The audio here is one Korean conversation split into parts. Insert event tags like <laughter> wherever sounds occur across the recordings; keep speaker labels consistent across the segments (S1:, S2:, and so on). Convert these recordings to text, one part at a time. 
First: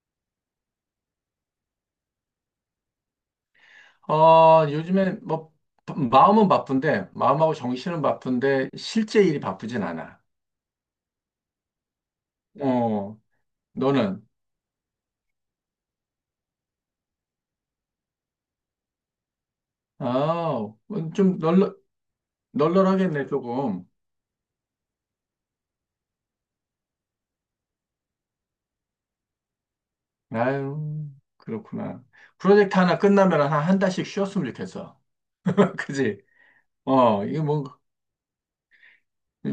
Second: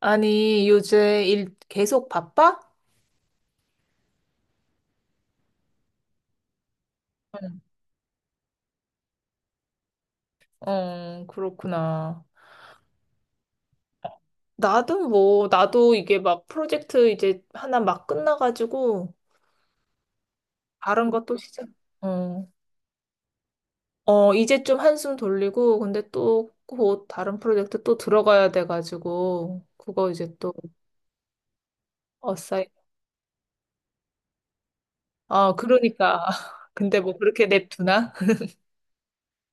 S1: 아니, 요새 일 계속 바빠?
S2: 어, 요즘에 뭐 마음은 바쁜데 마음하고
S1: 응.
S2: 정신은 바쁜데 실제 일이 바쁘진 않아.
S1: 어, 그렇구나.
S2: 어, 너는?
S1: 나도 뭐, 나도 이게 막 프로젝트 이제 하나 막 끝나가지고,
S2: 아,
S1: 다른 것도
S2: 좀
S1: 시작. 어,
S2: 널널하겠네 조금.
S1: 어, 이제 좀 한숨 돌리고, 근데 또 곧 다른 프로젝트 또 들어가야 돼가지고, 그거 이제 또,
S2: 아유, 그렇구나.
S1: 어싸이.
S2: 프로젝트 하나 끝나면 한 한 달씩 쉬었으면 좋겠어.
S1: 아,
S2: <laughs>
S1: 그러니까.
S2: 그지?
S1: <laughs> 근데 뭐
S2: 어, 이거
S1: 그렇게
S2: 뭐
S1: 냅두나?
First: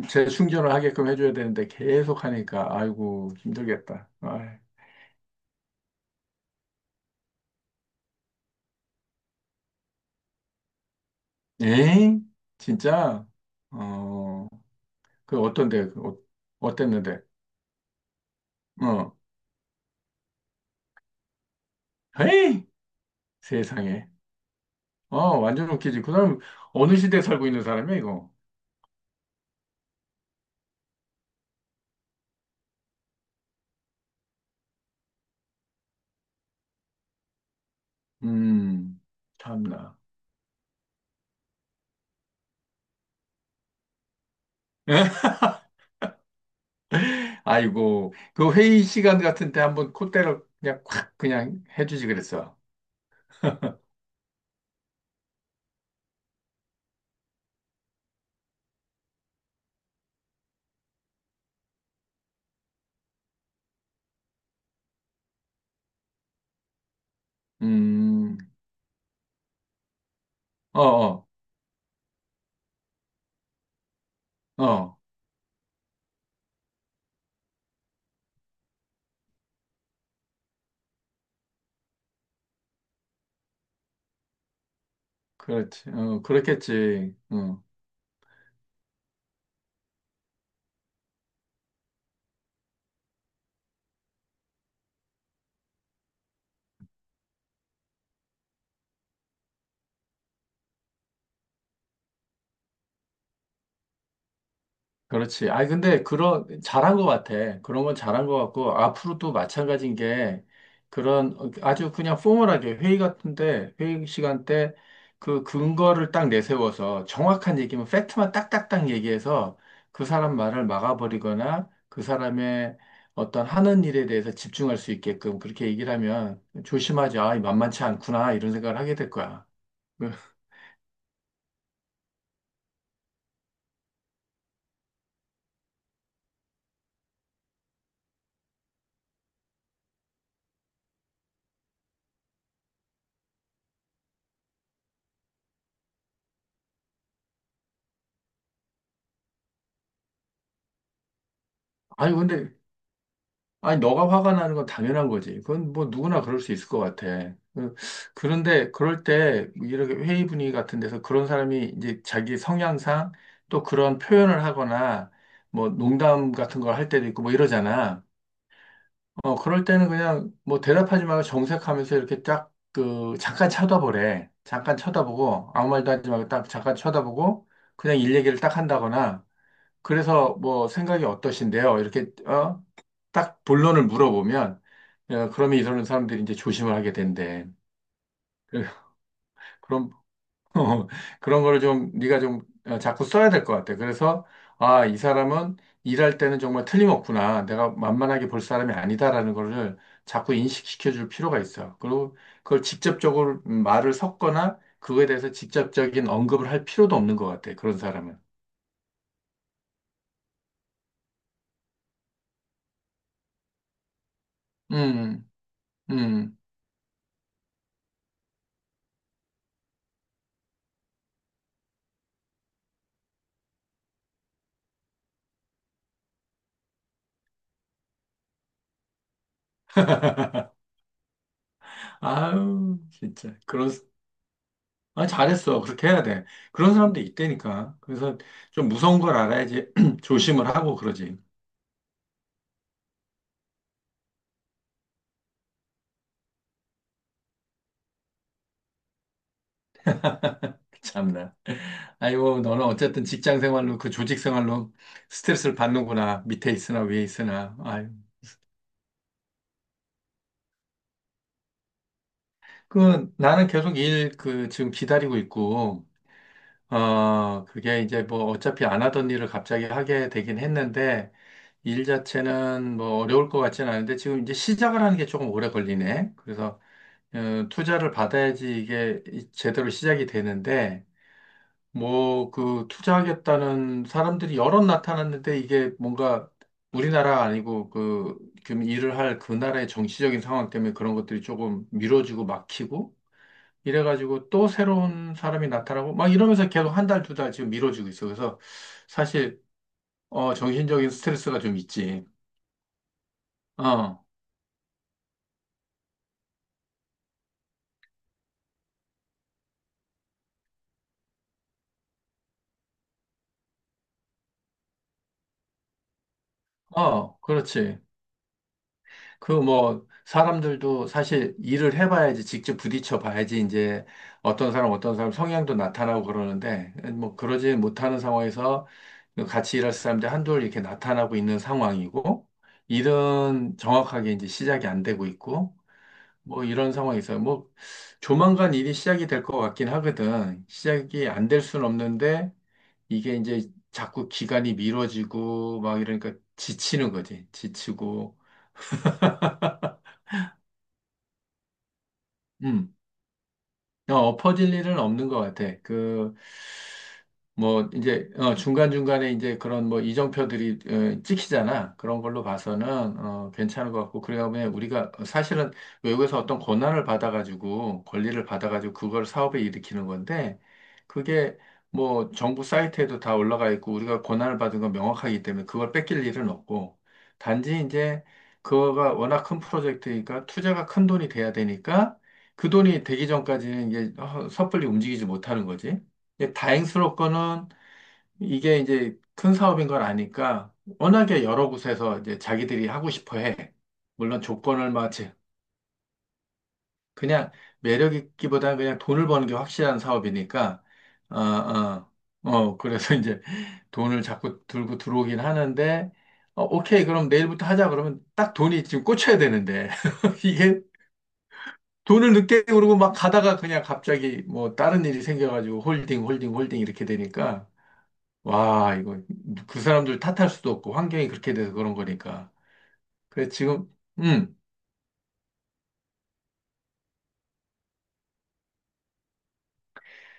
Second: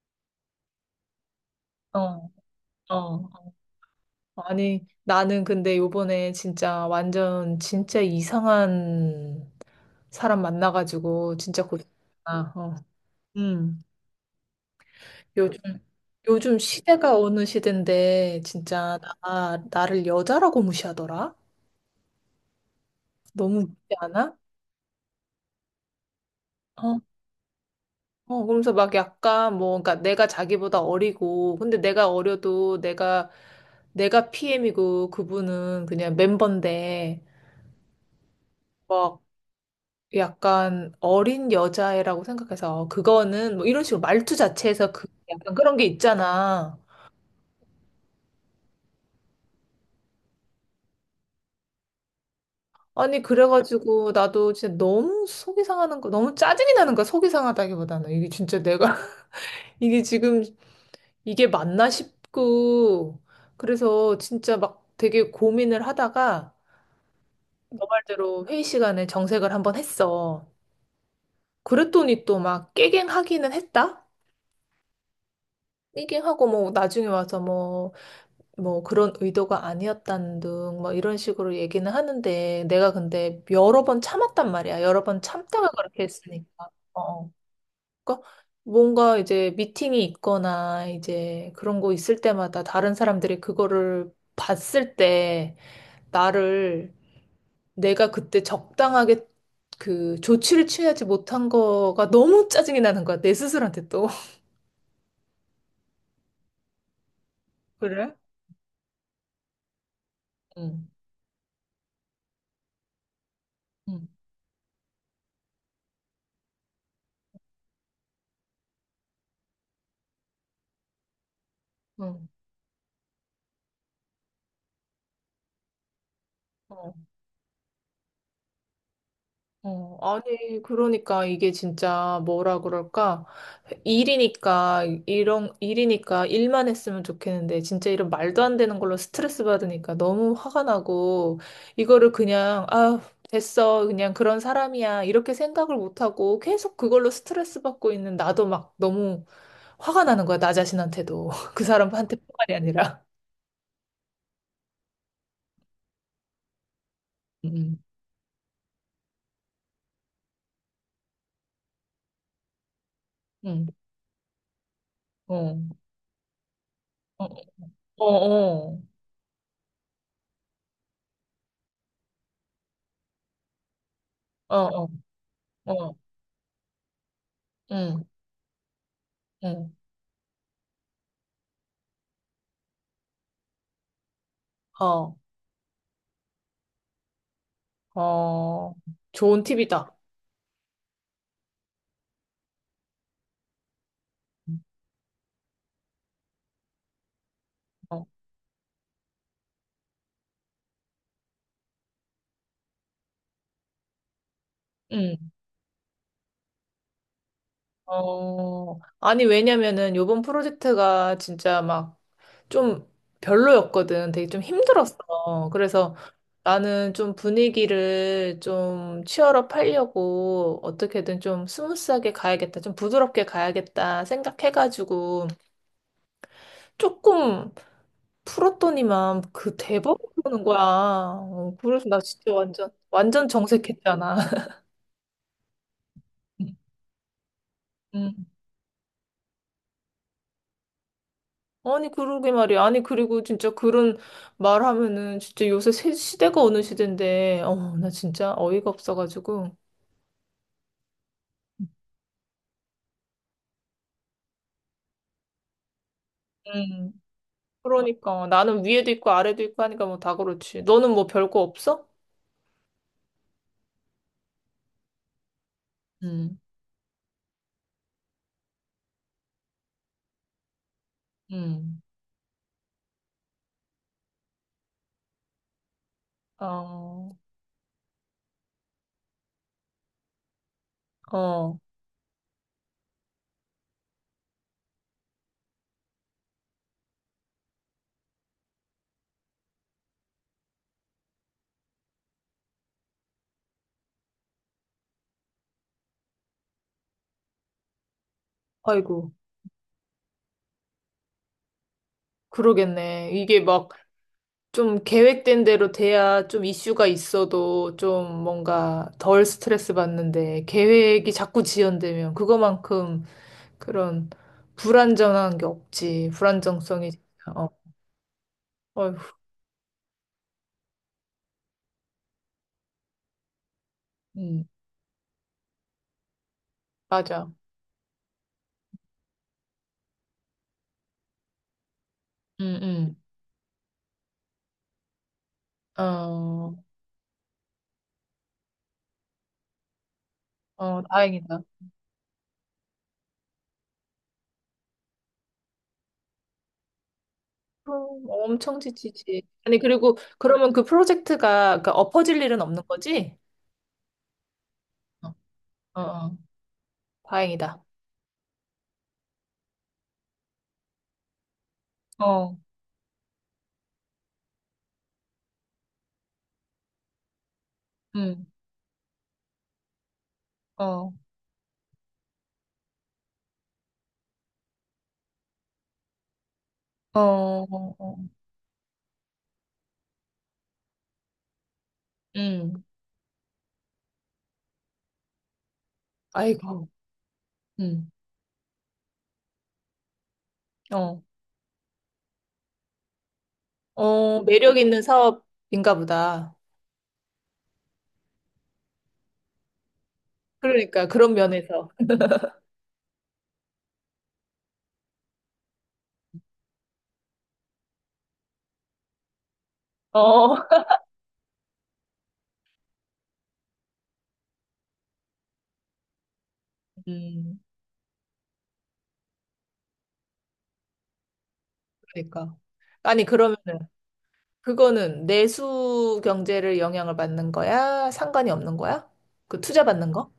S2: 재충전을 하게끔 해줘야 되는데 계속
S1: 어,
S2: 하니까
S1: 어.
S2: 아이고 힘들겠다. 아,
S1: 아니, 나는 근데 요번에 진짜 완전, 진짜 이상한 사람 만나가지고 진짜
S2: 에이,
S1: 고생했구나. 어.
S2: 진짜?
S1: 음.
S2: 어, 그
S1: 요즘
S2: 어떤데? 그 어,
S1: 요즘 시대가
S2: 어땠는데?
S1: 어느 시대인데 진짜
S2: 어,
S1: 나 나를 여자라고 무시하더라.
S2: 에이.
S1: 너무 무시
S2: 세상에.
S1: 않아?
S2: 어, 완전 웃기지. 그 사람 어느
S1: 어.
S2: 시대에 살고 있는 사람이야, 이거.
S1: 어, 그러면서 막 약간 뭐 그러니까 내가 자기보다 어리고 근데 내가 어려도 내가 PM이고 그분은 그냥 멤버인데
S2: 음,
S1: 막
S2: 참나.
S1: 약간 어린 여자애라고 생각해서 그거는 뭐 이런 식으로 말투 자체에서 그
S2: <laughs>
S1: 약간 그런 게 있잖아.
S2: 아이고, 그 회의 시간 같은 때 한번 콧대를 그냥 콱 그냥 해주지 그랬어.
S1: 아니, 그래가지고 나도 진짜 너무 속이 상하는 거, 너무 짜증이 나는 거야, 속이 상하다기보다는. 이게 진짜 내가, <laughs> 이게 지금, 이게 맞나 싶고, 그래서 진짜 막 되게 고민을 하다가, 너
S2: 음,
S1: 말대로 회의 시간에 정색을 한번 했어.
S2: 어, 어,
S1: 그랬더니 또 막 깨갱하기는 했다?
S2: 어,
S1: 깨갱하고 뭐 나중에 와서 뭐, 뭐 그런 의도가 아니었다는 등 뭐 이런 식으로 얘기는 하는데, 내가 근데 여러 번 참았단 말이야. 여러 번 참다가
S2: 그렇지.
S1: 그렇게
S2: 어,
S1: 했으니까.
S2: 그렇겠지.
S1: 어.
S2: 어.
S1: 그러니까 뭔가 이제 미팅이 있거나 이제 그런 거 있을 때마다 다른 사람들이 그거를 봤을 때 나를 내가 그때 적당하게 그 조치를 취하지 못한 거가 너무 짜증이 나는 거야. 내 스스로한테 또. <laughs>
S2: 그렇지. 아니, 근데, 그런, 잘한 것 같아. 그런 건
S1: 그래?
S2: 잘한 것 같고, 앞으로도 마찬가지인 게,
S1: 응.
S2: 그런 어, 아주 그냥 포멀하게 회의 같은데, 회의
S1: 응.
S2: 시간 때 그 근거를 딱 내세워서 정확한 얘기면 팩트만 딱딱딱 얘기해서 그 사람 말을 막아버리거나 그
S1: 응.
S2: 사람의 어떤 하는 일에 대해서 집중할 수 있게끔 그렇게 얘기를 하면 조심하지. 아, 만만치 않구나. 이런 생각을 하게 될 거야.
S1: 어,
S2: 그,
S1: 아니, 그러니까 이게 진짜 뭐라 그럴까? 일이니까, 이런, 일이니까 일만 했으면 좋겠는데, 진짜 이런 말도 안 되는 걸로 스트레스 받으니까 너무 화가 나고, 이거를 그냥, 아, 됐어. 그냥 그런 사람이야. 이렇게 생각을 못하고 계속 그걸로 스트레스 받고 있는 나도 막 너무 화가 나는 거야. 나 자신한테도. <laughs> 그
S2: 아니,
S1: 사람한테
S2: 근데
S1: 뿐만이 아니라.
S2: 아니, 너가 화가 나는 건 당연한 거지. 그건 뭐 누구나 그럴 수 있을 것 같아.
S1: 응.
S2: 그런데 그럴 때 이렇게 회의 분위기 같은 데서 그런 사람이 이제 자기 성향상 또
S1: 응.
S2: 그런 표현을 하거나
S1: 어,
S2: 뭐 농담 같은 걸 할 때도 있고
S1: 어,
S2: 뭐
S1: 어,
S2: 이러잖아.
S1: 어,
S2: 어, 그럴 때는 그냥 뭐 대답하지 말고 정색하면서 이렇게 딱 그 잠깐 쳐다보래.
S1: 어,
S2: 잠깐
S1: 어,
S2: 쳐다보고 아무 말도
S1: 어.
S2: 하지 말고 딱 잠깐 쳐다보고 그냥
S1: 응.
S2: 일 얘기를 딱 한다거나
S1: 응.
S2: 그래서 뭐 생각이 어떠신데요? 이렇게 어? 딱 본론을 물어보면
S1: 어.
S2: 어, 그러면 이러는 사람들이 이제 조심을 하게 된대. 그-
S1: 어, 좋은
S2: 그럼
S1: 팁이다.
S2: <laughs> 그런 거를 좀 네가 좀 어, 자꾸 써야 될 것 같아. 그래서 아, 이 사람은 일할 때는 정말 틀림없구나. 내가
S1: 어.
S2: 만만하게 볼 사람이 아니다라는 거를 자꾸 인식시켜 줄 필요가 있어. 그리고 그걸 직접적으로 말을 섞거나 그거에 대해서
S1: 음.
S2: 직접적인 언급을 할 필요도 없는 것 같아. 그런 사람은.
S1: 어, 아니, 왜냐면은 요번 프로젝트가 진짜 막 좀 별로였거든. 되게 좀 힘들었어.
S2: 음.
S1: 그래서
S2: 음.
S1: 나는 좀 분위기를 좀 치열업 하려고 어떻게든 좀 스무스하게 가야겠다. 좀 부드럽게 가야겠다 생각해가지고 조금 풀었더니만 그 대박 그러는 거야. 어, 그래서 나 진짜 완전,
S2: 아유,
S1: 완전
S2: 진짜. 그런,
S1: 정색했잖아.
S2: 아, 잘했어. 그렇게 해야 돼.
S1: <laughs>
S2: 그런 사람도 있다니까. 그래서
S1: 음.
S2: 좀 무서운 걸 알아야지 <clears throat> 조심을 하고 그러지.
S1: 아니, 그러게 말이야. 아니, 그리고 진짜 그런 말 하면은 진짜 요새 새 시대가 어느 시대인데, 어, 나 진짜 어이가 없어가지고.
S2: 참나. 아이고, 너는 어쨌든 직장 생활로, 그 조직 생활로 스트레스를 받는구나. 밑에 있으나
S1: 음.
S2: 위에 있으나. 아유.
S1: 그러니까. 나는 위에도 있고 아래도 있고 하니까 뭐 다 그렇지. 너는 뭐 별 거 없어?
S2: 그, 나는 계속 일, 그, 지금 기다리고 있고,
S1: 음.
S2: 어, 그게 이제 뭐 어차피 안 하던 일을 갑자기 하게 되긴 했는데,
S1: 음.
S2: 일 자체는 뭐 어려울 것 같지는 않은데 지금 이제 시작을 하는 게 조금 오래 걸리네. 그래서
S1: 어.
S2: 어, 투자를 받아야지 이게 제대로 시작이 되는데,
S1: 어.
S2: 뭐, 그, 투자하겠다는 사람들이 여럿 나타났는데, 이게 뭔가 우리나라 아니고, 그, 지금 일을 할 그 나라의 정치적인 상황 때문에 그런 것들이 조금 미뤄지고 막히고, 이래가지고 또 새로운 사람이 나타나고, 막 이러면서 계속 한 달, 두 달 지금 미뤄지고 있어. 그래서
S1: 아이고,
S2: 사실, 어, 정신적인 스트레스가 좀 있지.
S1: 그러겠네. 이게 막
S2: 어,
S1: 좀 계획된 대로 돼야 좀 이슈가 있어도 좀 뭔가 덜 스트레스 받는데 계획이 자꾸 지연되면 그거만큼 그런 불안정한 게 없지. 불안정성이 진짜,
S2: 어,
S1: 어,
S2: 그렇지.
S1: 어휴.
S2: 그 뭐 사람들도 사실 일을 해봐야지 직접 부딪혀 봐야지 이제
S1: 음.
S2: 어떤 사람 어떤 사람 성향도 나타나고 그러는데 뭐
S1: 맞아.
S2: 그러지 못하는 상황에서 같이 일할 사람들 한둘 이렇게 나타나고 있는 상황이고
S1: 음.
S2: 일은 정확하게 이제 시작이 안 되고 있고
S1: 음.
S2: 뭐
S1: 어,
S2: 이런 상황에서 뭐 조만간 일이 시작이 될 것 같긴 하거든.
S1: 어,
S2: 시작이 안 될
S1: 다행이다.
S2: 수는 없는데 이게 이제 자꾸 기간이 미뤄지고 막 이러니까 지치는 거지.
S1: 그럼
S2: 지치고
S1: 엄청 지치지. 아니, 그리고 그러면 그 프로젝트가 그러니까 엎어질 일은 없는
S2: 음.
S1: 거지?
S2: 어, 엎어질 일은
S1: 어,
S2: 없는 것 같아.
S1: 어,
S2: 그,
S1: 어. 다행이다.
S2: 뭐 이제 어, 중간중간에 이제 그런 뭐 이정표들이 어, 찍히잖아. 그런 걸로
S1: 어.
S2: 봐서는 어, 괜찮은 것 같고 그러다 보면 우리가 사실은 외국에서 어떤 권한을 받아가지고 권리를
S1: 음.
S2: 받아가지고 그걸 사업에 일으키는 건데
S1: 어.
S2: 그게 뭐 정부 사이트에도 다 올라가 있고 우리가 권한을 받은 건 명확하기 때문에 그걸 뺏길 일은 없고
S1: 어.
S2: 단지
S1: 어. 어.
S2: 이제 그거가 워낙 큰 프로젝트니까 투자가 큰 돈이 돼야 되니까 그
S1: 음.
S2: 돈이 되기 전까지는 이게 어, 섣불리 움직이지 못하는 거지. 이게
S1: 아이고.
S2: 다행스럽거는
S1: 음.
S2: 이게 이제 큰 사업인 걸 아니까
S1: 어.
S2: 워낙에 여러 곳에서 이제 자기들이 하고 싶어 해. 물론
S1: 어, 매력
S2: 조건을
S1: 있는
S2: 맞치
S1: 사업인가 보다.
S2: 그냥 매력 있기보다 그냥 돈을 버는 게 확실한 사업이니까
S1: 그러니까 그런
S2: 어,
S1: 면에서.
S2: 어,
S1: <laughs>
S2: 어 그래서 <laughs> 이제 돈을 자꾸 들고 들어오긴 하는데 어, 오케이 그럼 내일부터 하자 그러면 딱 돈이 지금 꽂혀야 되는데 <laughs>
S1: 어.
S2: 이게 돈을 늦게 오르고 막 가다가 그냥 갑자기 뭐 다른 일이 생겨가지고 홀딩 홀딩 홀딩 이렇게
S1: 음.
S2: 되니까 와, 이거 그 사람들 탓할 수도 없고 환경이 그렇게 돼서 그런 거니까.
S1: 그러니까. 아니,
S2: 그래서
S1: 그러면은.
S2: 지금
S1: 그거는 내수 경제를 영향을 받는 거야? 상관이 없는 거야? 그 투자 받는 거?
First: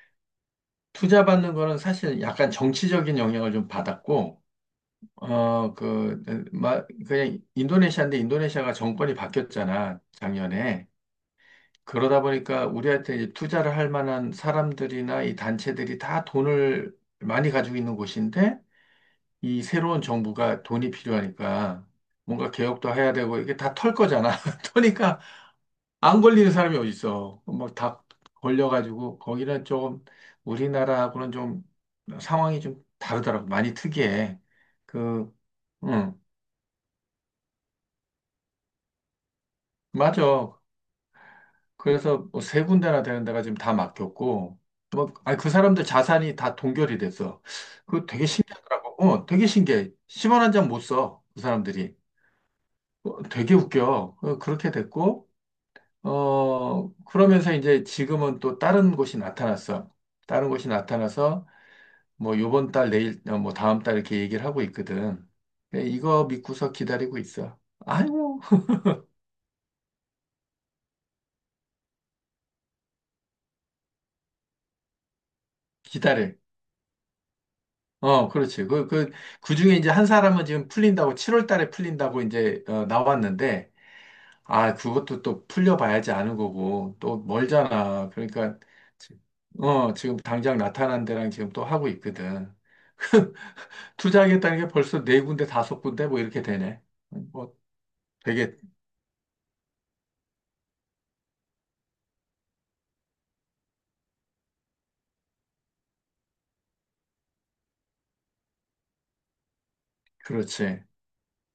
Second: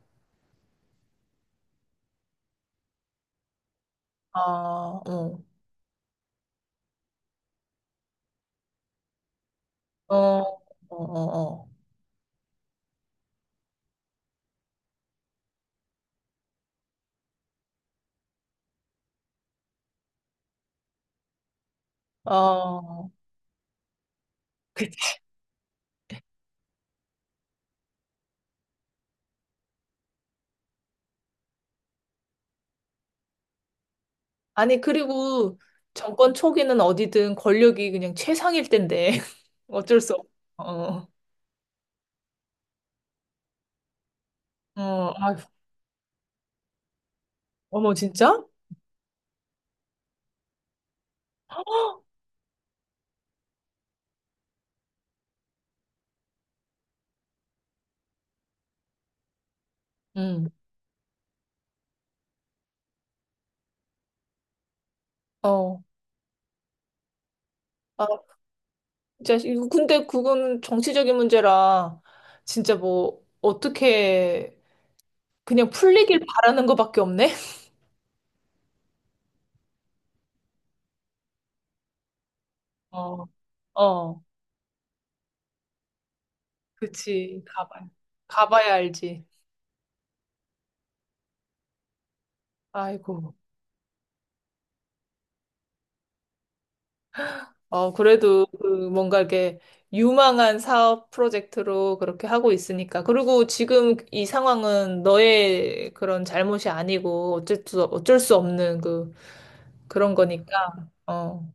S2: 투자 받는 거는 사실 약간 정치적인 영향을 좀
S1: 어,
S2: 받았고
S1: 어,
S2: 어, 그, 마, 그냥 인도네시아인데 인도네시아가 정권이 바뀌었잖아,
S1: 어,
S2: 작년에.
S1: 어, 어,
S2: 그러다 보니까 우리한테 이제 투자를 할 만한 사람들이나 이 단체들이 다 돈을 많이 가지고 있는 곳인데 이 새로운 정부가 돈이 필요하니까
S1: 어.
S2: 뭔가 개혁도
S1: 어.
S2: 해야 되고 이게 다 털 거잖아. <laughs>
S1: 그치.
S2: 터니까 안 걸리는 사람이 어딨어. 막 다 걸려가지고, 거기는 조금 우리나라하고는 좀 상황이 좀 다르더라고. 많이 특이해.
S1: 아니,
S2: 그,
S1: 그리고
S2: 응,
S1: 정권 초기는 어디든 권력이 그냥 최상일 텐데. <laughs> 어쩔 수 없어.
S2: 맞아.
S1: 어.
S2: 그래서 뭐 세 군데나 되는 데가 지금 다 맡겼고,
S1: 어.
S2: 뭐,
S1: 아휴.
S2: 아니, 그 사람들 자산이 다 동결이 됐어.
S1: 어머,
S2: 그 되게
S1: 진짜?
S2: 신기하더라고. 어, 되게 신기해. 10원 한 장 못 써. 그 사람들이. 어, 되게 웃겨. 어, 그렇게 됐고, 어, 그러면서 이제 지금은 또 다른 곳이 나타났어. 다른
S1: 응.
S2: 곳이 나타나서 뭐 요번 달 내일 어, 뭐 다음 달 이렇게 얘기를 하고 있거든.
S1: 어.
S2: 그래, 이거 믿고서 기다리고 있어.
S1: 아,
S2: 아이고
S1: 진짜, 이거 근데 그건 정치적인 문제라 진짜 뭐, 어떻게 그냥 풀리길
S2: 기다려.
S1: 바라는 것밖에 없네? <laughs>
S2: 어, 그렇지. 그, 그, 그 중에 이제 한 사람은 지금 풀린다고, 7월 달에 풀린다고 이제, 어,
S1: 어.
S2: 나왔는데,
S1: 어.
S2: 아, 그것도 또 풀려봐야지 아는 거고, 또
S1: 그치. 가봐.
S2: 멀잖아. 그러니까,
S1: 가봐야
S2: 지-
S1: 알지.
S2: 어, 지금 당장 나타난 데랑 지금 또 하고 있거든.
S1: 아이고.
S2: 투자하겠다는 게 벌써 네 군데, 다섯 군데 뭐 이렇게 되네. 뭐
S1: 어, 그래도
S2: 되게,
S1: 그 뭔가 이렇게 유망한 사업 프로젝트로 그렇게 하고 있으니까. 그리고 지금 이 상황은 너의 그런 잘못이 아니고 어쩔 수, 어쩔 수 없는 그, 그런 거니까.
S2: 그렇지.
S1: 어,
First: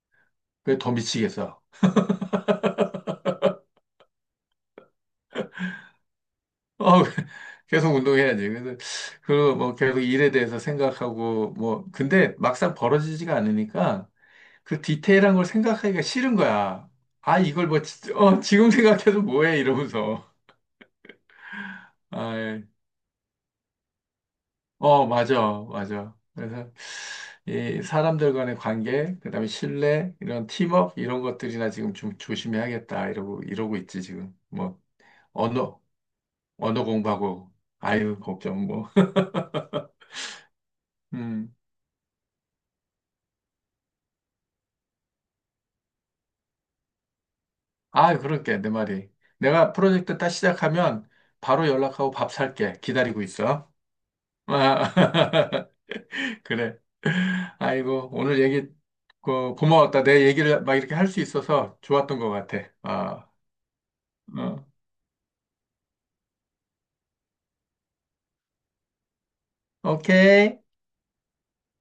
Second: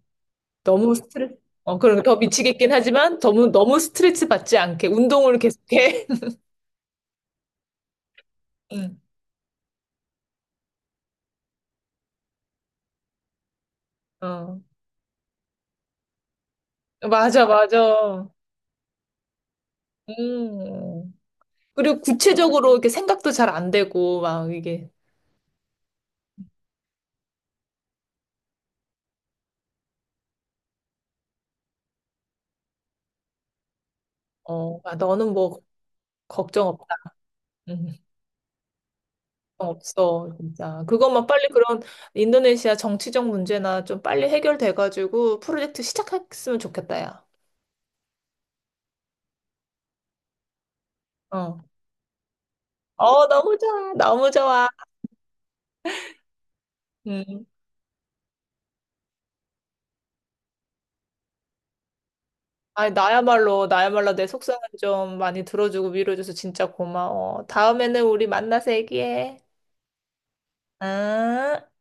S2: 그게 더
S1: 너무 스트레스,
S2: 미치겠어.
S1: 어, 그럼 더 미치겠긴 하지만 너무, 너무 스트레스 받지 않게 운동을 계속해.
S2: 어, <laughs> 계속 운동해야지.
S1: <laughs>
S2: 그래서,
S1: 응.
S2: 그, 뭐, 계속 일에 대해서 생각하고, 뭐, 근데 막상 벌어지지가 않으니까
S1: 어.
S2: 그 디테일한 걸 생각하기가 싫은 거야. 아,
S1: 맞아,
S2: 이걸 뭐,
S1: 맞아.
S2: 어, 지금 생각해도 뭐해? 이러면서.
S1: 음. 그리고
S2: 아, 예.
S1: 구체적으로 이렇게 생각도 잘 안 되고, 막 이게.
S2: 어, 맞아, 맞아. 그래서, 이 사람들 간의 관계, 그다음에 신뢰, 이런 팀워크, 이런 것들이나 지금 좀 조심해야겠다. 이러고, 이러고 있지, 지금.
S1: 어,
S2: 뭐,
S1: 아, 너는 뭐
S2: 언어,
S1: 걱정
S2: 언어
S1: 없다.
S2: 공부하고,
S1: 음.
S2: 아유, 걱정, 뭐. <laughs>
S1: 걱정 없어, 진짜. 그것만 빨리
S2: 음.
S1: 그런 인도네시아 정치적 문제나 좀 빨리 해결돼가지고 프로젝트 시작했으면 좋겠다, 야.
S2: 아, 그러니까 내 말이. 내가 프로젝트 딱 시작하면
S1: 어.
S2: 바로 연락하고 밥 살게. 기다리고
S1: 어, 너무
S2: 있어.
S1: 좋아. 너무 좋아.
S2: 아, <laughs> 그래.
S1: 음.
S2: 아이고, 오늘 얘기 고마웠다. 내 얘기를 막 이렇게 할 수 있어서 좋았던 것 같아.
S1: 아니,
S2: 아,
S1: 나야말로, 나야말로 내 속상은
S2: 어.
S1: 좀 많이 들어주고 위로해줘서 진짜 고마워. 다음에는 우리 만나서 얘기해.
S2: 오케이.
S1: 응?